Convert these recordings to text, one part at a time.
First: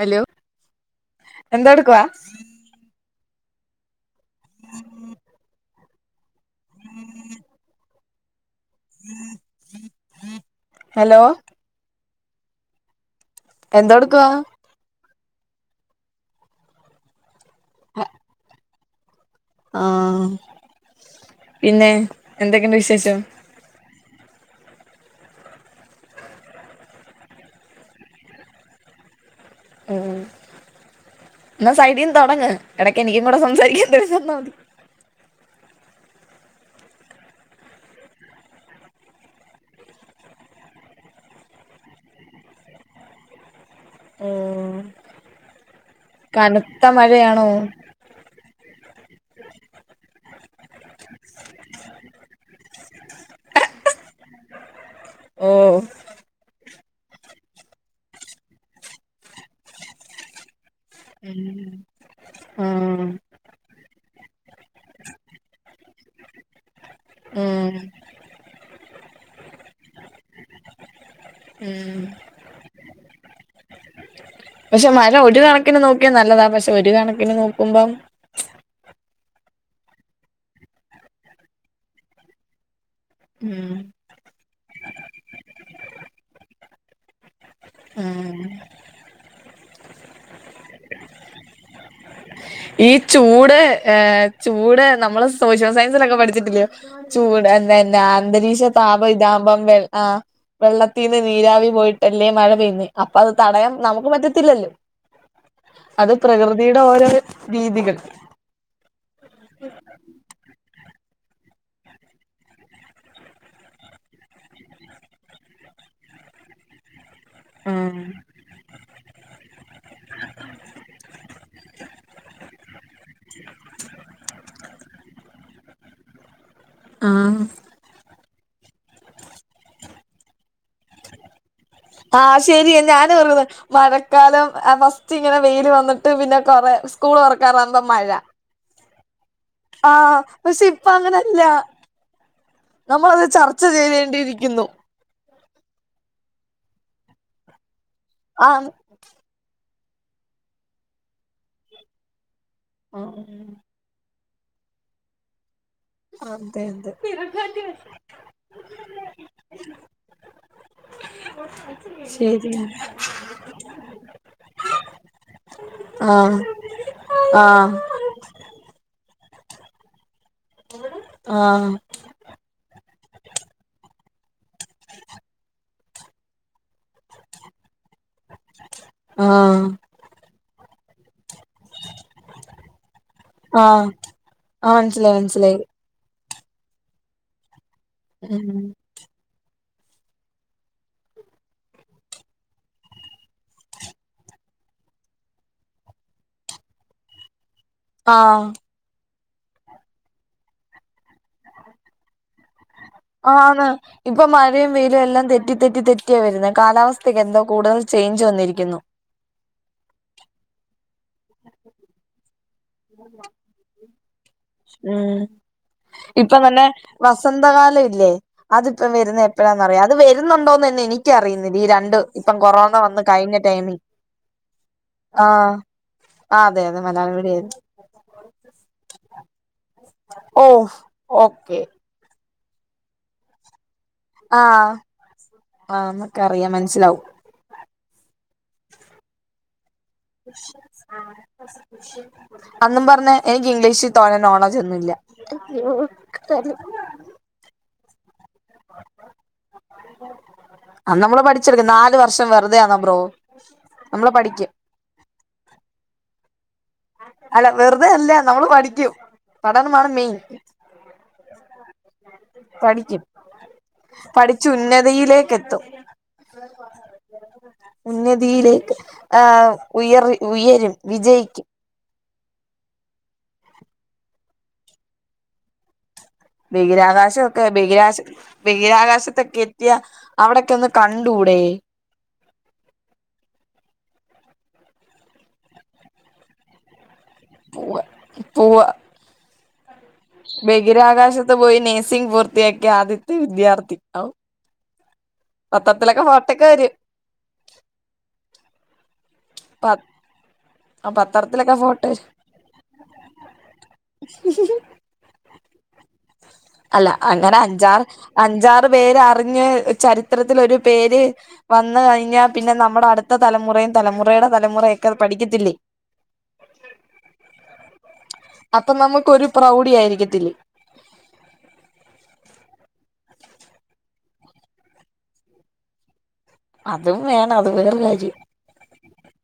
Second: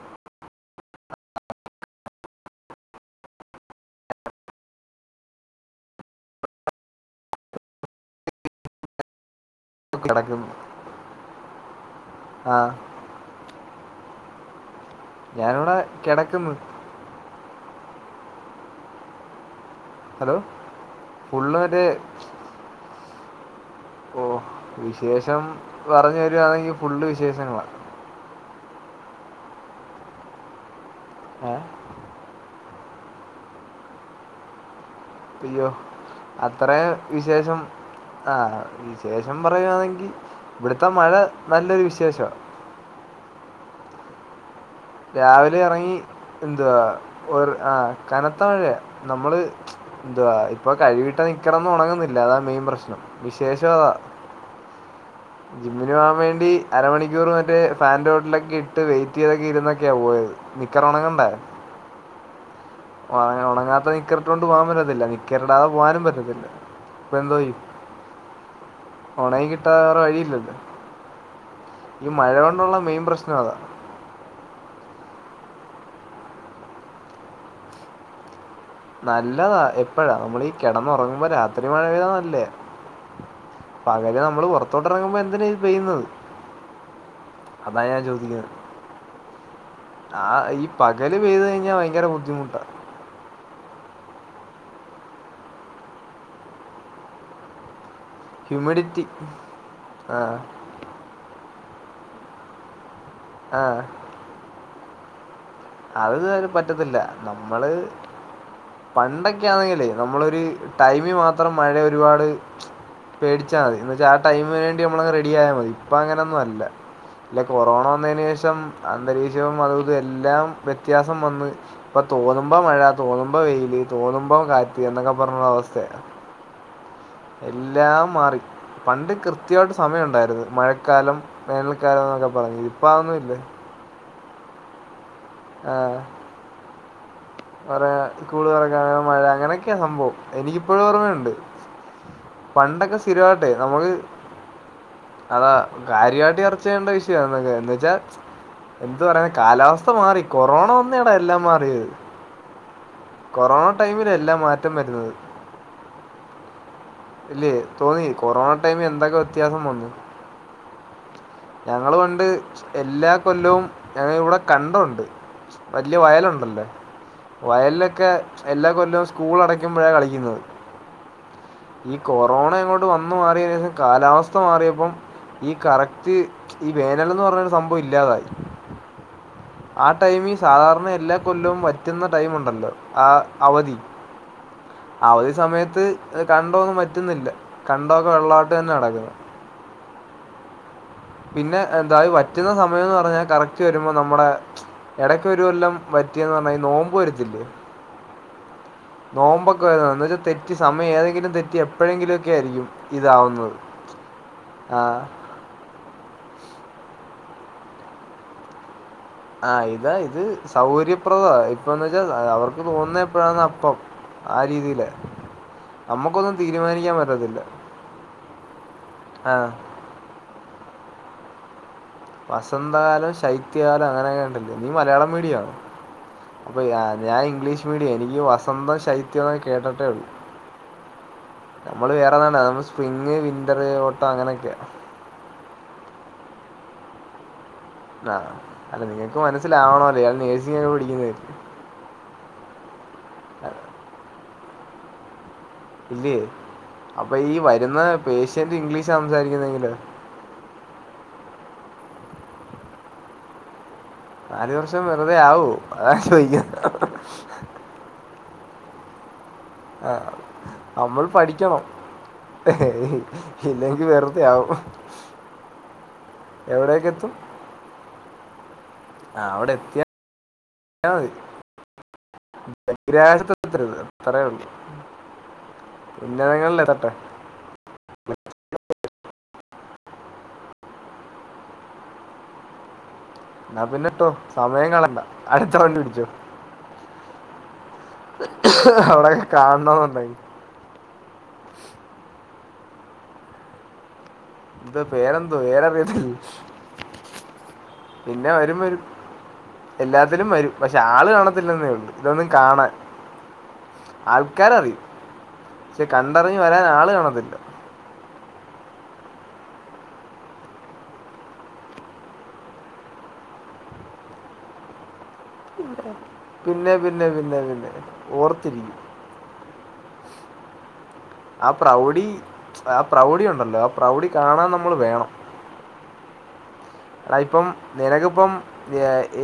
Hello എന്തോ എടുക്കുവാ കിടക്കുന്നു ഹലോ ആഹ് എന്തോടുക്കുവാ ഞാനിവടെ കെടക്ക്ന്നു ഹ ആഹ് ഹലോ ഫുള്ള് മറ്റേ പിന്നെ എന്തൊക്കെയുണ്ട് വിശേഷം ഓഹ് വിശേഷം പറഞ്ഞു വരുവാന്നെങ്കി ഫുള്ള് വിശേഷങ്ങളാ ഉം ഏഹ് എന്നാ സൈഡീന്ന് തുടങ്ങ് എടക്ക് എനിക്കും കൂടെ സംസാരിക്കാൻ എന്തേലും തന്നാമതി അയ്യോ അത്രേം വിശേഷം ആഹ് വിശേഷം പറയുവാന്നെങ്കി ഇവിടുത്തെ മഴ നല്ലൊരു വിശേഷവാ ഉം രാവിലെ ഇറങ്ങി എതുവാ മഴയാണോ ഒരു ആ കനത്ത മഴയ നമ്മള് എന്തുവാ ഇപ്പോ കഴിവീട്ട നിക്കറൊന്നും ഒണങ്ങുന്നില്ല അതാണ് മെയിൻ പ്രശ്നം വിശേഷം അതാ ഓഹ് ജിമ്മിന് പോകാൻ വേണ്ടി അരമണിക്കൂർ മറ്റേ ഫാന്റെ ഹോട്ടിലൊക്കെ ഇട്ട് വെയിറ്റ് ചെയ്തൊക്കെ ഇരുന്ന ക്കെ ഓ യത് ഉം ആ അങ്ങനെ ഉണങ്ങാത്ത നിക്കറിട്ടൊണ്ട് പോകാൻ പറ്റത്തില്ല നിക്കറിടാതെ പോകാനും പറ്റത്തില്ല അപ്പോ എന്തോ ‌ ചെയ്യും ഉം ഉണങ്ങി കിട്ടാതെ വേറെ വഴിയില്ലല്ലോ ഉം ഈ മഴ കൊണ്ടുള്ള മെയിൻ പ്രശ്നം അതാ പക്ഷെ മഴ ഒരു കണക്കിന് നോക്കിയാൽ നല്ലതാ പക്ഷെ ഒരു കണക്കിന് നോക്കുമ്പം നല്ലതാ എപ്പഴാ നമ്മളീ ഈ കിടന്നുറങ്ങുമ്പോ രാത്രി മഴെപെയ്താ നല്ലയ ഉം പകല് നമ്മള് പൊറത്തോട്ടെറങ്ങുമ്പൊ എന്തിനാ ഇത് പെയ്യുന്നത് അതായാൻ ചോ ഉം [unintelligible] ആഹ് ഈ പകല് പെയ്ത് കഴിഞ്ഞ ഭയങ്കര ബുദ്ധിമുട്ട ഈ ചൂട് ഏഹ് ചൂട് നമ്മള് സോഷ്യൽ സയൻസിലെക്കെ പഠിച്ചിട്ടില്ലെ ചൂട്ന്നന്നാ അന്തരീക്ഷ ഹ്യൂമിഡിറ്റി താപം ഇതാവുമ്പം വെൾ ആ ആഹ് വെള്ളത്തീന്ന് നീരാവി പോയിട്ടല്ലെ മഴ പെയ്യ്ന്നെ അപ്പത് ആ തടയാൻ നമുക്ക് പറ്റത്തില്ലല്ലൊ അത് [unintelligible] പറ്റത്തില്ല നമ്മള് രീതികൾ പണ്ടൊക്ക്യാന്നെങ്കിലേ നമ്മളൊരു ടൈമി മാത്രം മഴയൊരുപാട് പേടിച്ചാതി. എന്ന് വെച്ചാ ആ ടൈമിന് വേണ്ടി നമ്മളങ്ങ് റെഡിയായാമതി ഇപ്പ അങ്ങനൊന്നുവല്ല ല്ലെ കൊറോണ വന്നയിന് ശേഷം അന്തരീക്ഷവും അതുവിതു എല്ലാം വ്യത്യാസം വന്ന് ഇപ്പ തോന്നുമ്പ മഴ തോന്നുമ്പ വെയില് തോന്നുമ്പം കാറ്റ് എന്നൊക്കെ പറഞ്ഞ അവസ്ഥയ ആഹ് [unintelligible] എല്ലാം മാറി. പണ്ട് കൃത്യായിട്ട് സമയൊണ്ടാര്ന്ന്. മഴക്കാലം വേനൽക്കാലാന്നൊക്കെ ആഹ് പറഞ്ഞ് ശരിയാ ഇപ്പൊ ഞാനും അതൊന്നുല്ല ഓർക്കുന്ന് മഴക്കാലം ഫസ്റ്റ്ങ്ങനെ വെയില് വന്ന്ട്ട് പിന്നെ കൊറെ സ്കൂള് തൊറക്കാനാമ്പ മഴ സ്കൂള് തൊറക്കാനാം മഴ അങ്ങനക്കെയ സംഭവം. ആഹ് പക്ഷെ എനിക്കിപ്പഴും ഇപ്പൊ ഓർമ്മയൊണ്ട് അങ്ങനല്ല പണ്ടക്കെ നമ്മളത് സ്ഥിരവായിട്ടെ ചർച്ച നമ്മക് ചെയ്യേണ്ടിയിരിക്കുന്നു അതാ കാര്യവായിട്ട് ചർച്ച ചെയ്യണ്ട വിഷയ എന്ന് വെച്ചാ ആഹ് എന്ത് പറയുന്ന് കാലാവസ്ഥ മാറി കൊറോണ വന്നേടാ എല്ലാം മാറിയത് കൊറോണ ടൈമിലെല്ലാ മാറ്റം വര്ന്നത് അതെ അതെ ഇല്ലെ തോന്നി കൊറോണ ടൈമി എന്തൊക്കെ വ്യത്യാസം വന്നു ഞങ്ങള് പണ്ട് ശരിയാ എല്ലാ കൊല്ലവും ഞങ്ങള് ഇവടെ കണ്ടൊണ്ട് വല്യ ആഹ് വയലൊണ്ടല്ലൊ ആഹ് വയൽലക്കെ എല്ലാ കൊല്ലവും സ്കൂള അടയ്ക്കുമ്പഴാ കളിക്ക്ന്നത് ആഹ് ഈ കൊറോണ അങ്ങോട്ട് വന്ന് മാറിയതിനേഷം കാലാവസ്ഥ മാറിയപ്പൊ ഈ കറക്റ്റ് ഈ വേനലെന്ന് പറഞ്ഞൊരു സംഭവം ഇല്ലാതായി ആഹ് ആഹ് ടൈമി സാധാരണ എല്ലാ കൊല്ലോം വറ്റ്ന്ന ടൈമുണ്ടല്ലൊ ആഹ് അവധി ആഹ് ആഹ് മനസ്സിലായി അവധി മനസ്സിലായി സമയത്ത് ത് കണ്ടവൊന്നും വറ്റ്ന്നില്ല. കണ്ടവൊക്കെ വെള്ളവായിട്ട് ഉം തന്നാ കെടക്ക്ന്നെ പിന്നെ എന്താ ഈ വറ്റ്ന്ന സമയംന്ന് പറഞ്ഞാ കറക്റ്റ് വരുമ്പം നമ്മ്ടെ എടയ്ക്കൊരു കൊല്ലം വറ്റിയെന്ന് പറഞ്ഞ ഈ നോമ്പ് വരത്തില്ലെ ആഹ് നോമ്പൊക്കെ വര എന്ന് വച്ച തെറ്റി സമയം ഏതെങ്കിലും തെറ്റി എപ്പഴെങ്കിലൊക്കെ ആയിരിക്കും ഇതാവുന്നത് ആന്ന് ഇപ്പം മഴയും ആ വെയിലും എല്ലാം തെറ്റി തെറ്റി തെറ്റി തെറ്റിയ വര്ന്നെ കാലാവസ്ഥക്കെന്തൊ കൂടുതൽ ചെയ്ഞ്ച് വന്നിരിക്കുന്നു ആഹ് ഇതാ ഇത് സൗകര്യപ്രദവാ ഇപ്പന്ന് വെച്ച അവർക്ക് തോന്ന്ന്നെ എപ്പഴാന്നാ അപ്പം ആ രീതീലാ ഇപ്പം തന്നെ വസന്തകാലവില്ലെ അതിപ്പം വര്ന്നെ ആഹ് എപ്പഴാന്നറിയ ഇത് വെര്ന്നൊണ്ടോന്നന്നെ എനിക്ക് അറിയ്ന്നില്ല ഈ രണ്ട് ഇപ്പം കൊറോണ വന്ന് വസന്തകാലം കഴിഞ്ഞ ടൈമി ശൈത്യകാലം അങ്ങനെ ഇണ്ടല്ലെ നീ മലയാളം മീഡിയ ആഹ് ആഹ് അപ അതെ അതെ ഞാ മലയാളം ഞാൻ മീഡിയായിരുന്നു ഇംഗ്ലീഷ് മീടിയ എനിക്ക് വസന്തം ശൈത്യൊ കേട്ടിട്ടെ ഉള്ളു ഓഹ് ഓക്കെ നമ്മള് വേറെതാണ്ട നമ്മള് സ്പ്രിങ് വിന്ററ് ആഹ് ആഹ് മ്മക്കറിയ മനസ്സിലാവും ആഹ് അല്ല നിങ്ങക്ക് മനസ്സിലാവണല്ലൊ നേഴ്സിംഗ് പഠിക്ക്ന്നെ അന്നും പറഞ്ഞ് എനിക്കിംഗ്ലീഷി തോനെ നോളജൊന്നുല്ല ഇല്ലേ ത [unintelligible] അപ്പൊ ഈ വരുന്ന പേഷ്യന്റ് ഇംഗ്ലീഷ് സംസാരിക്കുന്നെങ്കിലോ? അ നമ്മള് പഠിച്ചെടുക്കും നാല് വർഷം വെറുതെയാണ് ബ്രോ നമ്മള് പഠിക്കും നല് വർഷം വെറുതെ ആവോ? അതാ ഞാൻ ചോയിക്കുന്നെ അല്ല വെറുതെ അല്ല നമ്മള് പഠിക്കും പഠനമാണ് ആഹ് മെയിൻ അമ്മള് പഠിക്കണം. പഠിക്കും ഇല്ലെങ്കി വെറുതെ പഠിച്ച് ആവും ഉന്നതിയിലേക്ക് എത്തും എവിടെക്കെത്തും ഉന്നതിയിലേക്ക് അവിടെ ആഹ് ഉയറ് ഉയരും വിജയിക്കും ബഹിരാകാശത്തെതര്ത് അത്രേയൊള്ളൂ ബീഹിരാകാശം ബഹിരാശ ബഹിരാകാശത്തൊക്കെ ത്തിയാ അവിടൊക്കെ ഒന്ന് കണ്ടൂടെ? ഞാൻ പിന്നെട്ടോ സമയം കളണ്ട അടുത്ത വണ്ടി പിടിച്ചോ പോവാ അവിടൊക്കെ കാണണന്ന്ണ്ടായിരുനു ബഗിരാകാശത്ത് പോയി നേഴ്സിംഗ് പൂർത്തിയാക്കിയ ആദ്യത്തെ വിദ്യാർത്ഥി എന്തുവാ പേരെന്താ പത്രത്തിലൊക്കെ ഫോട്ടോക്കെ പേരറിയത്തില്ലപിന്നെ വരും വരും വരും എല്ലാത്തിലും വരും പക്ഷെ ആ ആള് പത്രത്തിലൊക്കെ കാണത്തില്ലെന്നേ ഫോട്ടോ ഉള്ളൂ വരും ഇതൊന്നും കാണാൻ ആൾക്കരറിയും ശെ കണ്ടറിഞ്ഞ് വരാൻ അല്ല അങ്ങനെ അഞ്ചാറ് അഞ്ചാറ് പേര് അറിഞ്ഞ് ചരിത്രത്തിലൊരു പേര് വന്ന് കഴിഞ്ഞാ പിന്നെ നമ്മുടെ അടുത്ത തലമുറയും തലമുറയുടെ തലമുറയൊക്കെ പഠിക്കത്തില്ലേ പിന്നെ പിന്നെ പിന്നെ പിന്നെ അപ്പൊ ഓർത്തിരിക്കും നമുക്കൊരു പ്രൗഢി ആയിരിക്കത്തില്ലേ ആ പ്രൗഢി ആ പ്രൗഢി ഉണ്ടല്ലോ ആ പ്രൗഢി കാണാൻ നമ്മൾ വേണം അതും അ വേണം ഇപ്പം അത് വേറെ കാര്യം നിനക്കിപ്പം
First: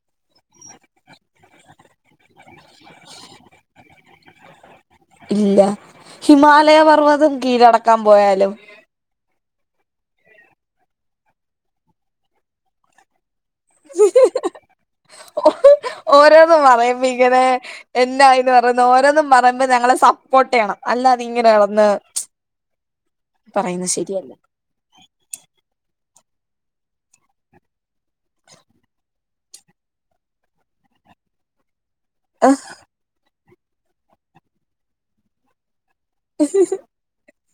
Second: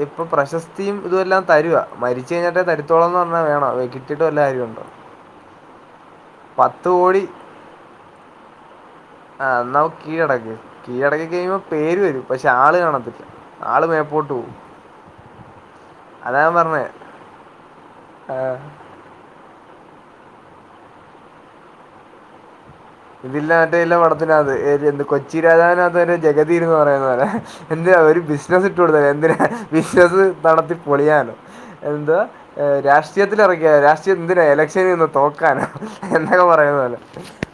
ഇപ്പൊ പ്രശസ്തിയും ഇതുവെല്ലാം തരുവാ മരിച്ച കഴിഞ്ഞിട്ട് തരുത്തോളംന്ന് പറഞ്ഞാൽ വേണോ വെക്കിട്ട് കിട്ടീട്ട് വല്ല കാര്യണ്ടോ ഇല്ല ഹിമാലയ കോടി പർവതം കീഴടക്കാൻ പോയാലോ ആ എന്നാവാ കീഴടങ്‌ കീഴടങ്ങികഴിയുമ്പോ പേര് വെരും പക്ഷെ ആള് കാണത്തില്ല മേപ്പോട്ടുപോവും ഓരോന്നും പറയുമ്പോ ഇങ്ങനെ എല്ലാ ഇന്ന് പറയുന്ന ഓരോന്നും പറയുമ്പോ ഞങ്ങളെ റിപ്പോർട്ട് ചെയ്യണം അല്ലാത ഇങ്ങനെ വന്ന് ഇതില്ലാമറ്റെ ഇല്ല പഠത്തിനകത്ത് എന്ത് കൊച്ചി രാജാവിനകത്ത് ജഗതിവന്ന് പറയുന്ന പോലെ എന്തേ ഒരു ബിസിനസ്സ് ഇട്ടു കൊടുത്താല് എന്തിനാ ബിസിനസ്സ് നടത്തി പൊളിയാനോ എന്താ രാഷ്ട്രീയത്തിൽ ഇറക്കിയ രാഷ്ട്രീയം എന്തിനാ എലക്ഷനിൽ നിന്ന് തോക്കാനോ എന്താണ് പറയാനുള്ളത്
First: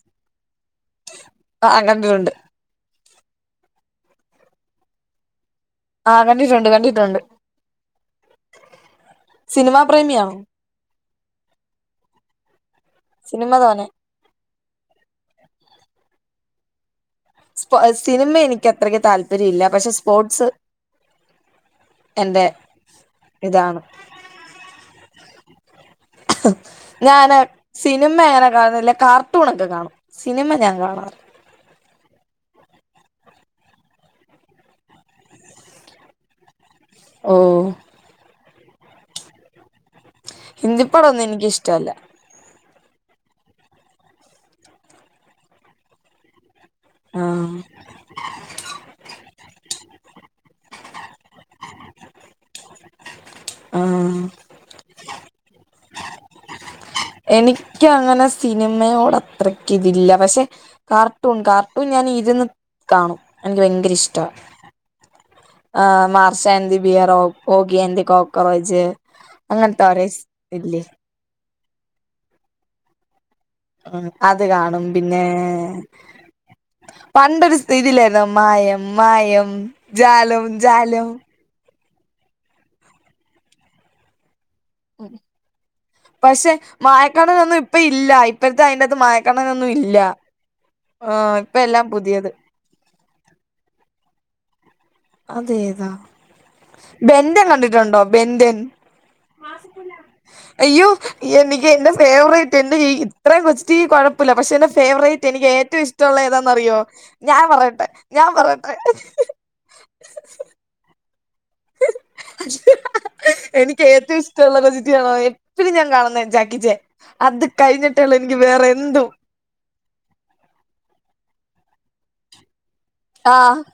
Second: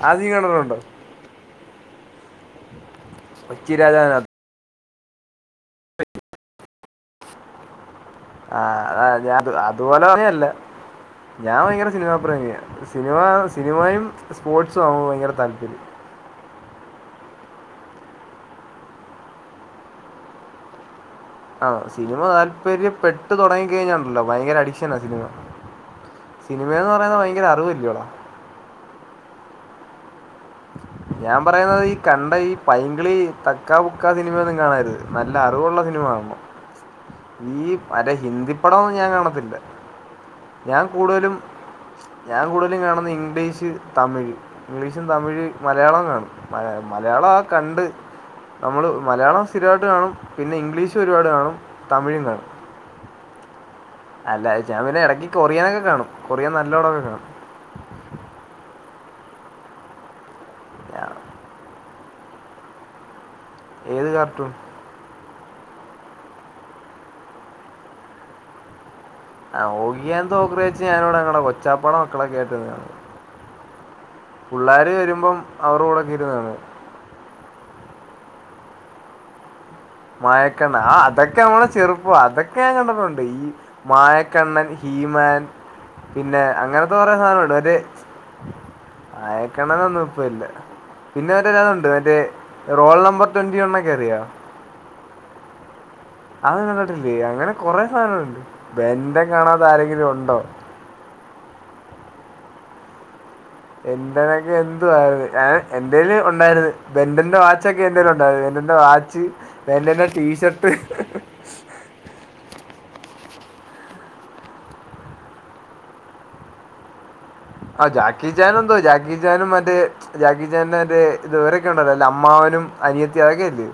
ആദ്യം കണലുണ്ടോ ആ കണ്ട് കണ്ട് കൊച്ചിരാജാവ് ആഹ് കണ്ടിട്ടുണ്ട് കണ്ടിട്ടുണ്ട് ആ സിനിമാ അതുപോലെ പ്രേമിയാണോ പറയല്ല ഞാൻ ഭയങ്കര സിനിമപ്രേമിയാ സിനിമ സിനിമയും സ്പോർട്സും ആണോ ഭയങ്കര താല്പര്യം പ്പ സിനിമ എനിക്കത്രയ്ക്ക്‌ താല്പര്യയില്ല പക്ഷെ സ്പോർട്സ് ആഹ സിനിമ എന്റെ താല്പര്യ പെട്ടു ഇതാണ് തുടങ്ങിക്കഴിഞ്ഞാലുണ്ടല്ലോ ഭയങ്കര അഡിക്ഷനാ സിനിമ സിനിമേന്ന് പറയുന്നത് ഞാന് ഭയങ്കര അറിവല്ലോ [unintelligible] കാണുന്നില്ല കാർ കാർട്ടൂണൊക്കെ കാണും സിനിമ ഞാൻ കാണത്തില്ല ഞാൻ പറയുന്നത് ഈ കണ്ട ഈ പൈങ്ക്‌ളി തക്കാബുക്ക സിനിമയൊന്നും കാണരുത് നല്ല അറിവുള്ള സിനിമ കാണണം. ഓ ഈ മറ്റെ ഹിന്ദി പടംന്നും ഞാൻ കാണത്തില്ല ഞാൻ ഹിന്ദിപ്പടൊന്നും കൂടുതലും എനിക്കിഷ്ടല്ല ഞാൻ കൂടുതല് കാണുന്നെ ഇംഗ്ലീഷ് തമിഴ് ഇംഗ്ലീഷും തമിഴ് മലയാളം കാണും മല മലയാളം ആ ആഹ് കണ്ട് നമ്മള് മലയാളം സ്ഥിരമായിട്ട് കാണും പിന്നെ ഇംഗ്ലീഷ് റ്റ് ഒരുപാട് കാണും തമിഴും കാണും ആഹ് അല്ല ഞാൻ പിന്നെ ഇടയ്ക്ക് കൊറിയനൊക്കെ കാണും കൊറിയൻ നല്ലപടോക്കെ കാണും എനിക്ക് അങ്ങനെ സിനിമയോട് അത്രക്ക് ഇതില്ല പക്ഷെ ഞാൻ കാർട്ടൂൺ കാർ ട്ടുൺ ഞാൻ ഇരുന്ന് കാണും എനിക്ക് ഭയങ്കര ഏത് ഇഷ്ടവാ കാർട്ടൂൺ ആഹ് മാർഷാ ഏൻ്റ് ദി ബിയറോ ഓഗിയാൻ ദി കോക്കറോച്ച് ആഹ് ഓഗിയാൻ ദി കൊക്കറോച്ച് ഞാനിവിടെ ഞങ്ങടെ കൊച്ചാപ്പാടെ മക്കളക്കെ ആയിട്ട് ഇരുന്ന് കാണും ഉം അത് കാണും പുള്ളാര് പിന്നെ വരുമ്പം അവരുടെ കൂടെക്കിയിരുന്ന് കാണും പണ്ടൊരു സി ഇതില്ലാരുന്നോ മായം മായം ജാലം ജാലം ക്കെ നമ്മളെ ചെറുപ്പ അതൊക്കെ ഞാൻ കണ്ടട്ടുണ്ട് ഈ മായക്കണ്ണൻ ഹീമാൻ പിന്നെ പക്ഷെ അങ്ങനത്തെ കൊറെ സാധനംണ്ട് മായക്കണ്ണനൊന്നും മറ്റേ ഇപ്പ ഇല്ല ഇപ്പഴത്തെ അയിന്റെകത്ത് മായക്കണ്ണനൊന്നും മായക്കണ്ണന്നൊന്നും ഇപ്പ ഇല്ല പിന്നെ ആഹ് മറ്റേ ഇപ്പ എല്ലാം ഒരാളുണ്ട് മറ്റേ പുതിയത് റോൾ നമ്പർ ട്വന്റി വൺ ഒക്കെ അറിയാവോ അതെതാ അതൊന്നും കണ്ടിട്ടില്ലേ അങ്ങനെ കൊറെ സാധനോണ്ട് ബെന്റൻ ബെൻ ടെൻ കാണാത്ത ആരെങ്കിലും ഉണ്ടോ അയ്യോ എനിക്ക് എന്റെ ഫേവറേറ്റ് എന്റെ ഇത്രയും കൊച്ച് റ്റി കുഴപ്പില്ല എന്റെനൊക്കെ പക്ഷെ എന്റെ എന്തുവായിരുന്നു ഫേവറേറ്റ് എനിക്ക് ഞാൻ ഏറ്റവും എൻ്റെ ഇഷ്ടള്ള കയ്യിൽ ഉണ്ടായിരുന്നു ഏതാന്നറിയോ ഞാൻ പറയട്ടെ ഞാൻ പറയട്ടെ റ്റ് ബെൻ ടെൻ്റെ ടീഷർട്ട് [unintelligible] എനിക്ക് ഏറ്റവും ഇഷ്ടമുള്ള റെസിറ്റിയാണോ എപ്പഴും ഞാൻ കാണുന്നെ ജാക്കിച്ചാൻ അത് കഴിഞ്ഞിട്ടുള്ളൂ എനിക്ക് വേറെ എന്തും ച്ചാനും മറ്റേ ജാക്കിചാന്റ മറ്റേ ഇവരൊക്കെണ്ടല്ലോ അല്ല അമ്മാവനും അനിയത്തി ആഹ് അതൊക്കെല്ലേ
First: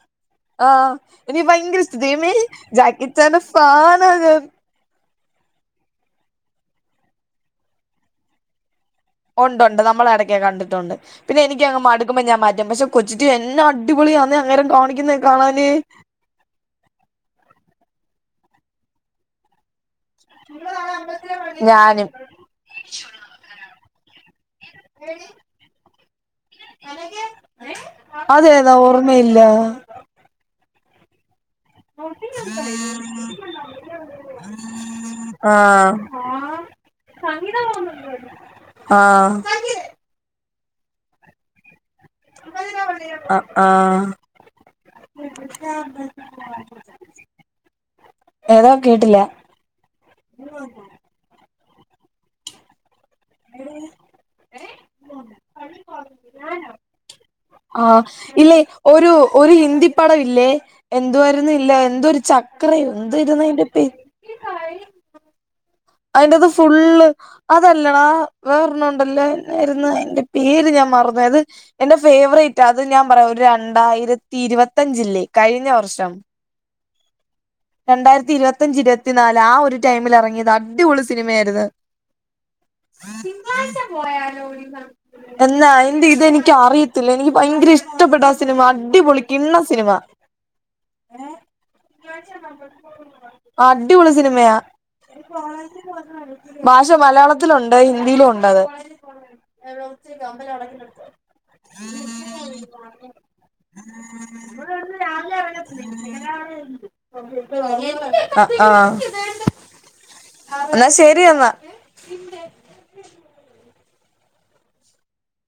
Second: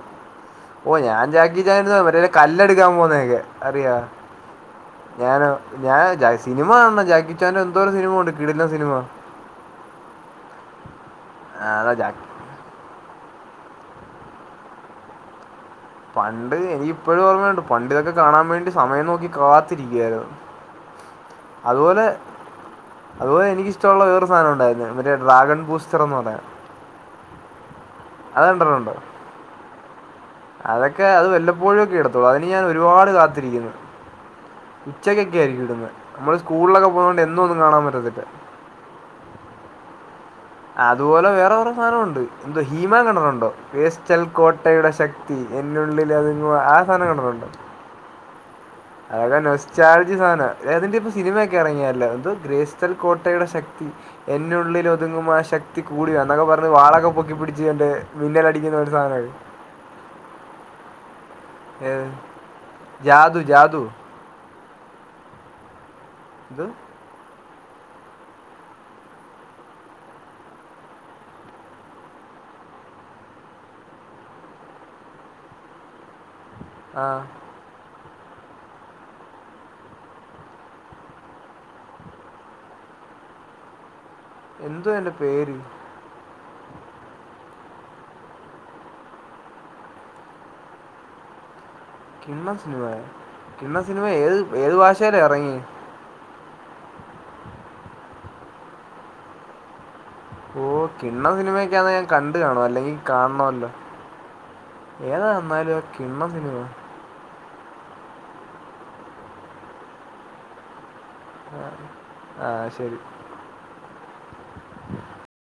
ആഹ് ഓഹ് ഞാൻ എനിക്ക് ഭയങ്കര ജാക്കിച്ചാന്റ ഇഷ്ട മറ്റേ ദൈവമേ കല്ല് എടുക്കാൻ ജാക്കിച്ചാന്റെ പോകുന്നേക്കെ അറിയാവാ ഫാനാ ഞാൻ ഞാനോ ഞാൻ സിനിമ കാണണം ജാക്കിച്ചാന്റ എന്തോരം സിനിമ ഉണ്ട് കീടിലൻ സിനിമ ഒണ്ട് ഒണ്ട് നമ്മള് ഇടക്കങ്ങ് കണ്ടിട്ടുണ്ട് പിന്നെ ആ, എനിക്കങ്ങ് അതാ ജാക്കി മടുക്കുമ്പോം ഞാൻ മാറ്റും പക്ഷെ കൊച്ച്റ്റിവിഎന്നാ അടിപൊളിയാന്ന് അങ്ങേര് കാണിക്കുന്ന ഒക്കെ കാണാന് പണ്ട് എനിക്ക് ഇപ്പോഴും ഓർമ്മയുണ്ട് പണ്ട് ഇതൊക്കെ കാണാൻ വേണ്ടി സമയം നോക്കി കാത്ത് ത്തിരിക്കുവാരുന്ന് അത് പോലെ ഞാനും അതുപോലെ എനിക്ക് ഇഷ്ടമുള്ള വേറെ ഒരു സാധനം ഉണ്ടായിരുന്നു മറ്റേ ഡ്രാഗൺ ബൂസ്റ്റർ എന്ന് പറഞ്ഞ അതെതാ കണ്ടിട്ടുണ്ടോ ഓർമ്മ ഇല്ല അതൊക്കെ അത് വല്ലപ്പോഴൊക്കെ ഇടത്തുള്ളു അതിന് ഞാൻ ഒരുപാട് കാത്തിരിക്ക്ന്ന് ഉച്ചക്കൊക്കെ ആയിരിക്കും ഇടുന്നെ ആഹ് നമ്മള് സ്കൂളിലൊക്കെ പോകുന്ന കൊണ്ട് എന്നും ഒന്നും കാണാൻ പറ്റത്തില്ല ആഹ് അതുപോലെ വേറെകൊറെ കൊറേ സാനം ഒണ്ട് ഹീമാൻ ആഹ് കണ്ടിട്ടുണ്ടോ ആഹ് വേസ്റ്റൽ കോട്ടയുടെ ശക്തി എന്നുള്ളിൽ ഒതുങ്ങുവാ ആഹ് സാധാനം കണ്ടിട്ടുണ്ടോ ഏതാ കേട്ടില്ല അതൊക്കെ നൊസ്റ്റാൾജി സാധന അതിന്റ ഒക്കെ സിനിമയൊക്കെ ഇറങ്ങിയാല്ല എന്തോ ഗ്രേസ് ച്ചൽ കോട്ടയുടെ ശക്തി എന്നുള്ളിലൊതുങ്ങുമാ ശക്തി കൂടിവ എന്നൊക്കെ പറഞ്ഞ് വാളൊക്കെ പൊക്കിപ്പിടിച്ച് ആഹ് ഇല്ലേ ഒരു ഒരു ഹിന്ദി പടവില്ലേ എന്തുവാരുന്ന്ം ഏത് എന്തൊ ഒരു ചക്രയൊ ജാദു എന്തുവരുന്ന് അതിന്റെ ജാദു പേര് അതിന്റത് ഇത് ഫുള്ള് അതല്ലടാ വേറൊരണ്ണോണ്ടല്ലേ എന്നാരുന്നു അയ്ന്റെ പേര് ഞാൻ മാറന്ന് പോയ്‌ അത് എന്റെ ഫേവറേറ്റ. അത് ഞാൻ പറയാം. ഒരു രണ്ടായിരത്തി ഇരുപത്തഞ്ചില്ലേ കഴിഞ്ഞ വർഷം ആഹ് രണ്ടായിരത്തി ഇരുപത്തിഞ്ച് ഇരുപത്തിനാല് ആ ഒരു ടൈമിൽ ഇറങ്ങിയതാ അടിപൊളി സിനിമയായിരുന്നു എന്തോ എൻ്റെ പേര് എന്നായി ടീ ഇതെനിക്ക് അറിയത്തില്ല. എനിക്ക് ഭയങ്കര ഇഷ്ടപ്പെട്ട് ആ സിനിമ. അടിപൊളി കിണ്ണം സിനിമ കിണ്ണൻ സിനിമ കിണ്ണൻ സിനിമ അടിപൊളി ഏത് സിനിമയാ ഏത് ഭാഷയിലാണ് ഇറങ്ങി ഭാഷ മലയാളത്തിലുണ്ട് ഹിന്ദിയിലും ഉണ്ടത് ഓഹ് കിണ്ണം സിനിമയൊക്കെ ക്കെയാന്ന്ഞാൻ കണ്ട് കാണും അല്ലെങ്കി കാണണമല്ലോ ഏതായന്നാലുംആഹ് കിണ്ണം സിനിമ ആഹ് ആഹ് ന്നാ ശരി എന്നാ ആഹ് ശരി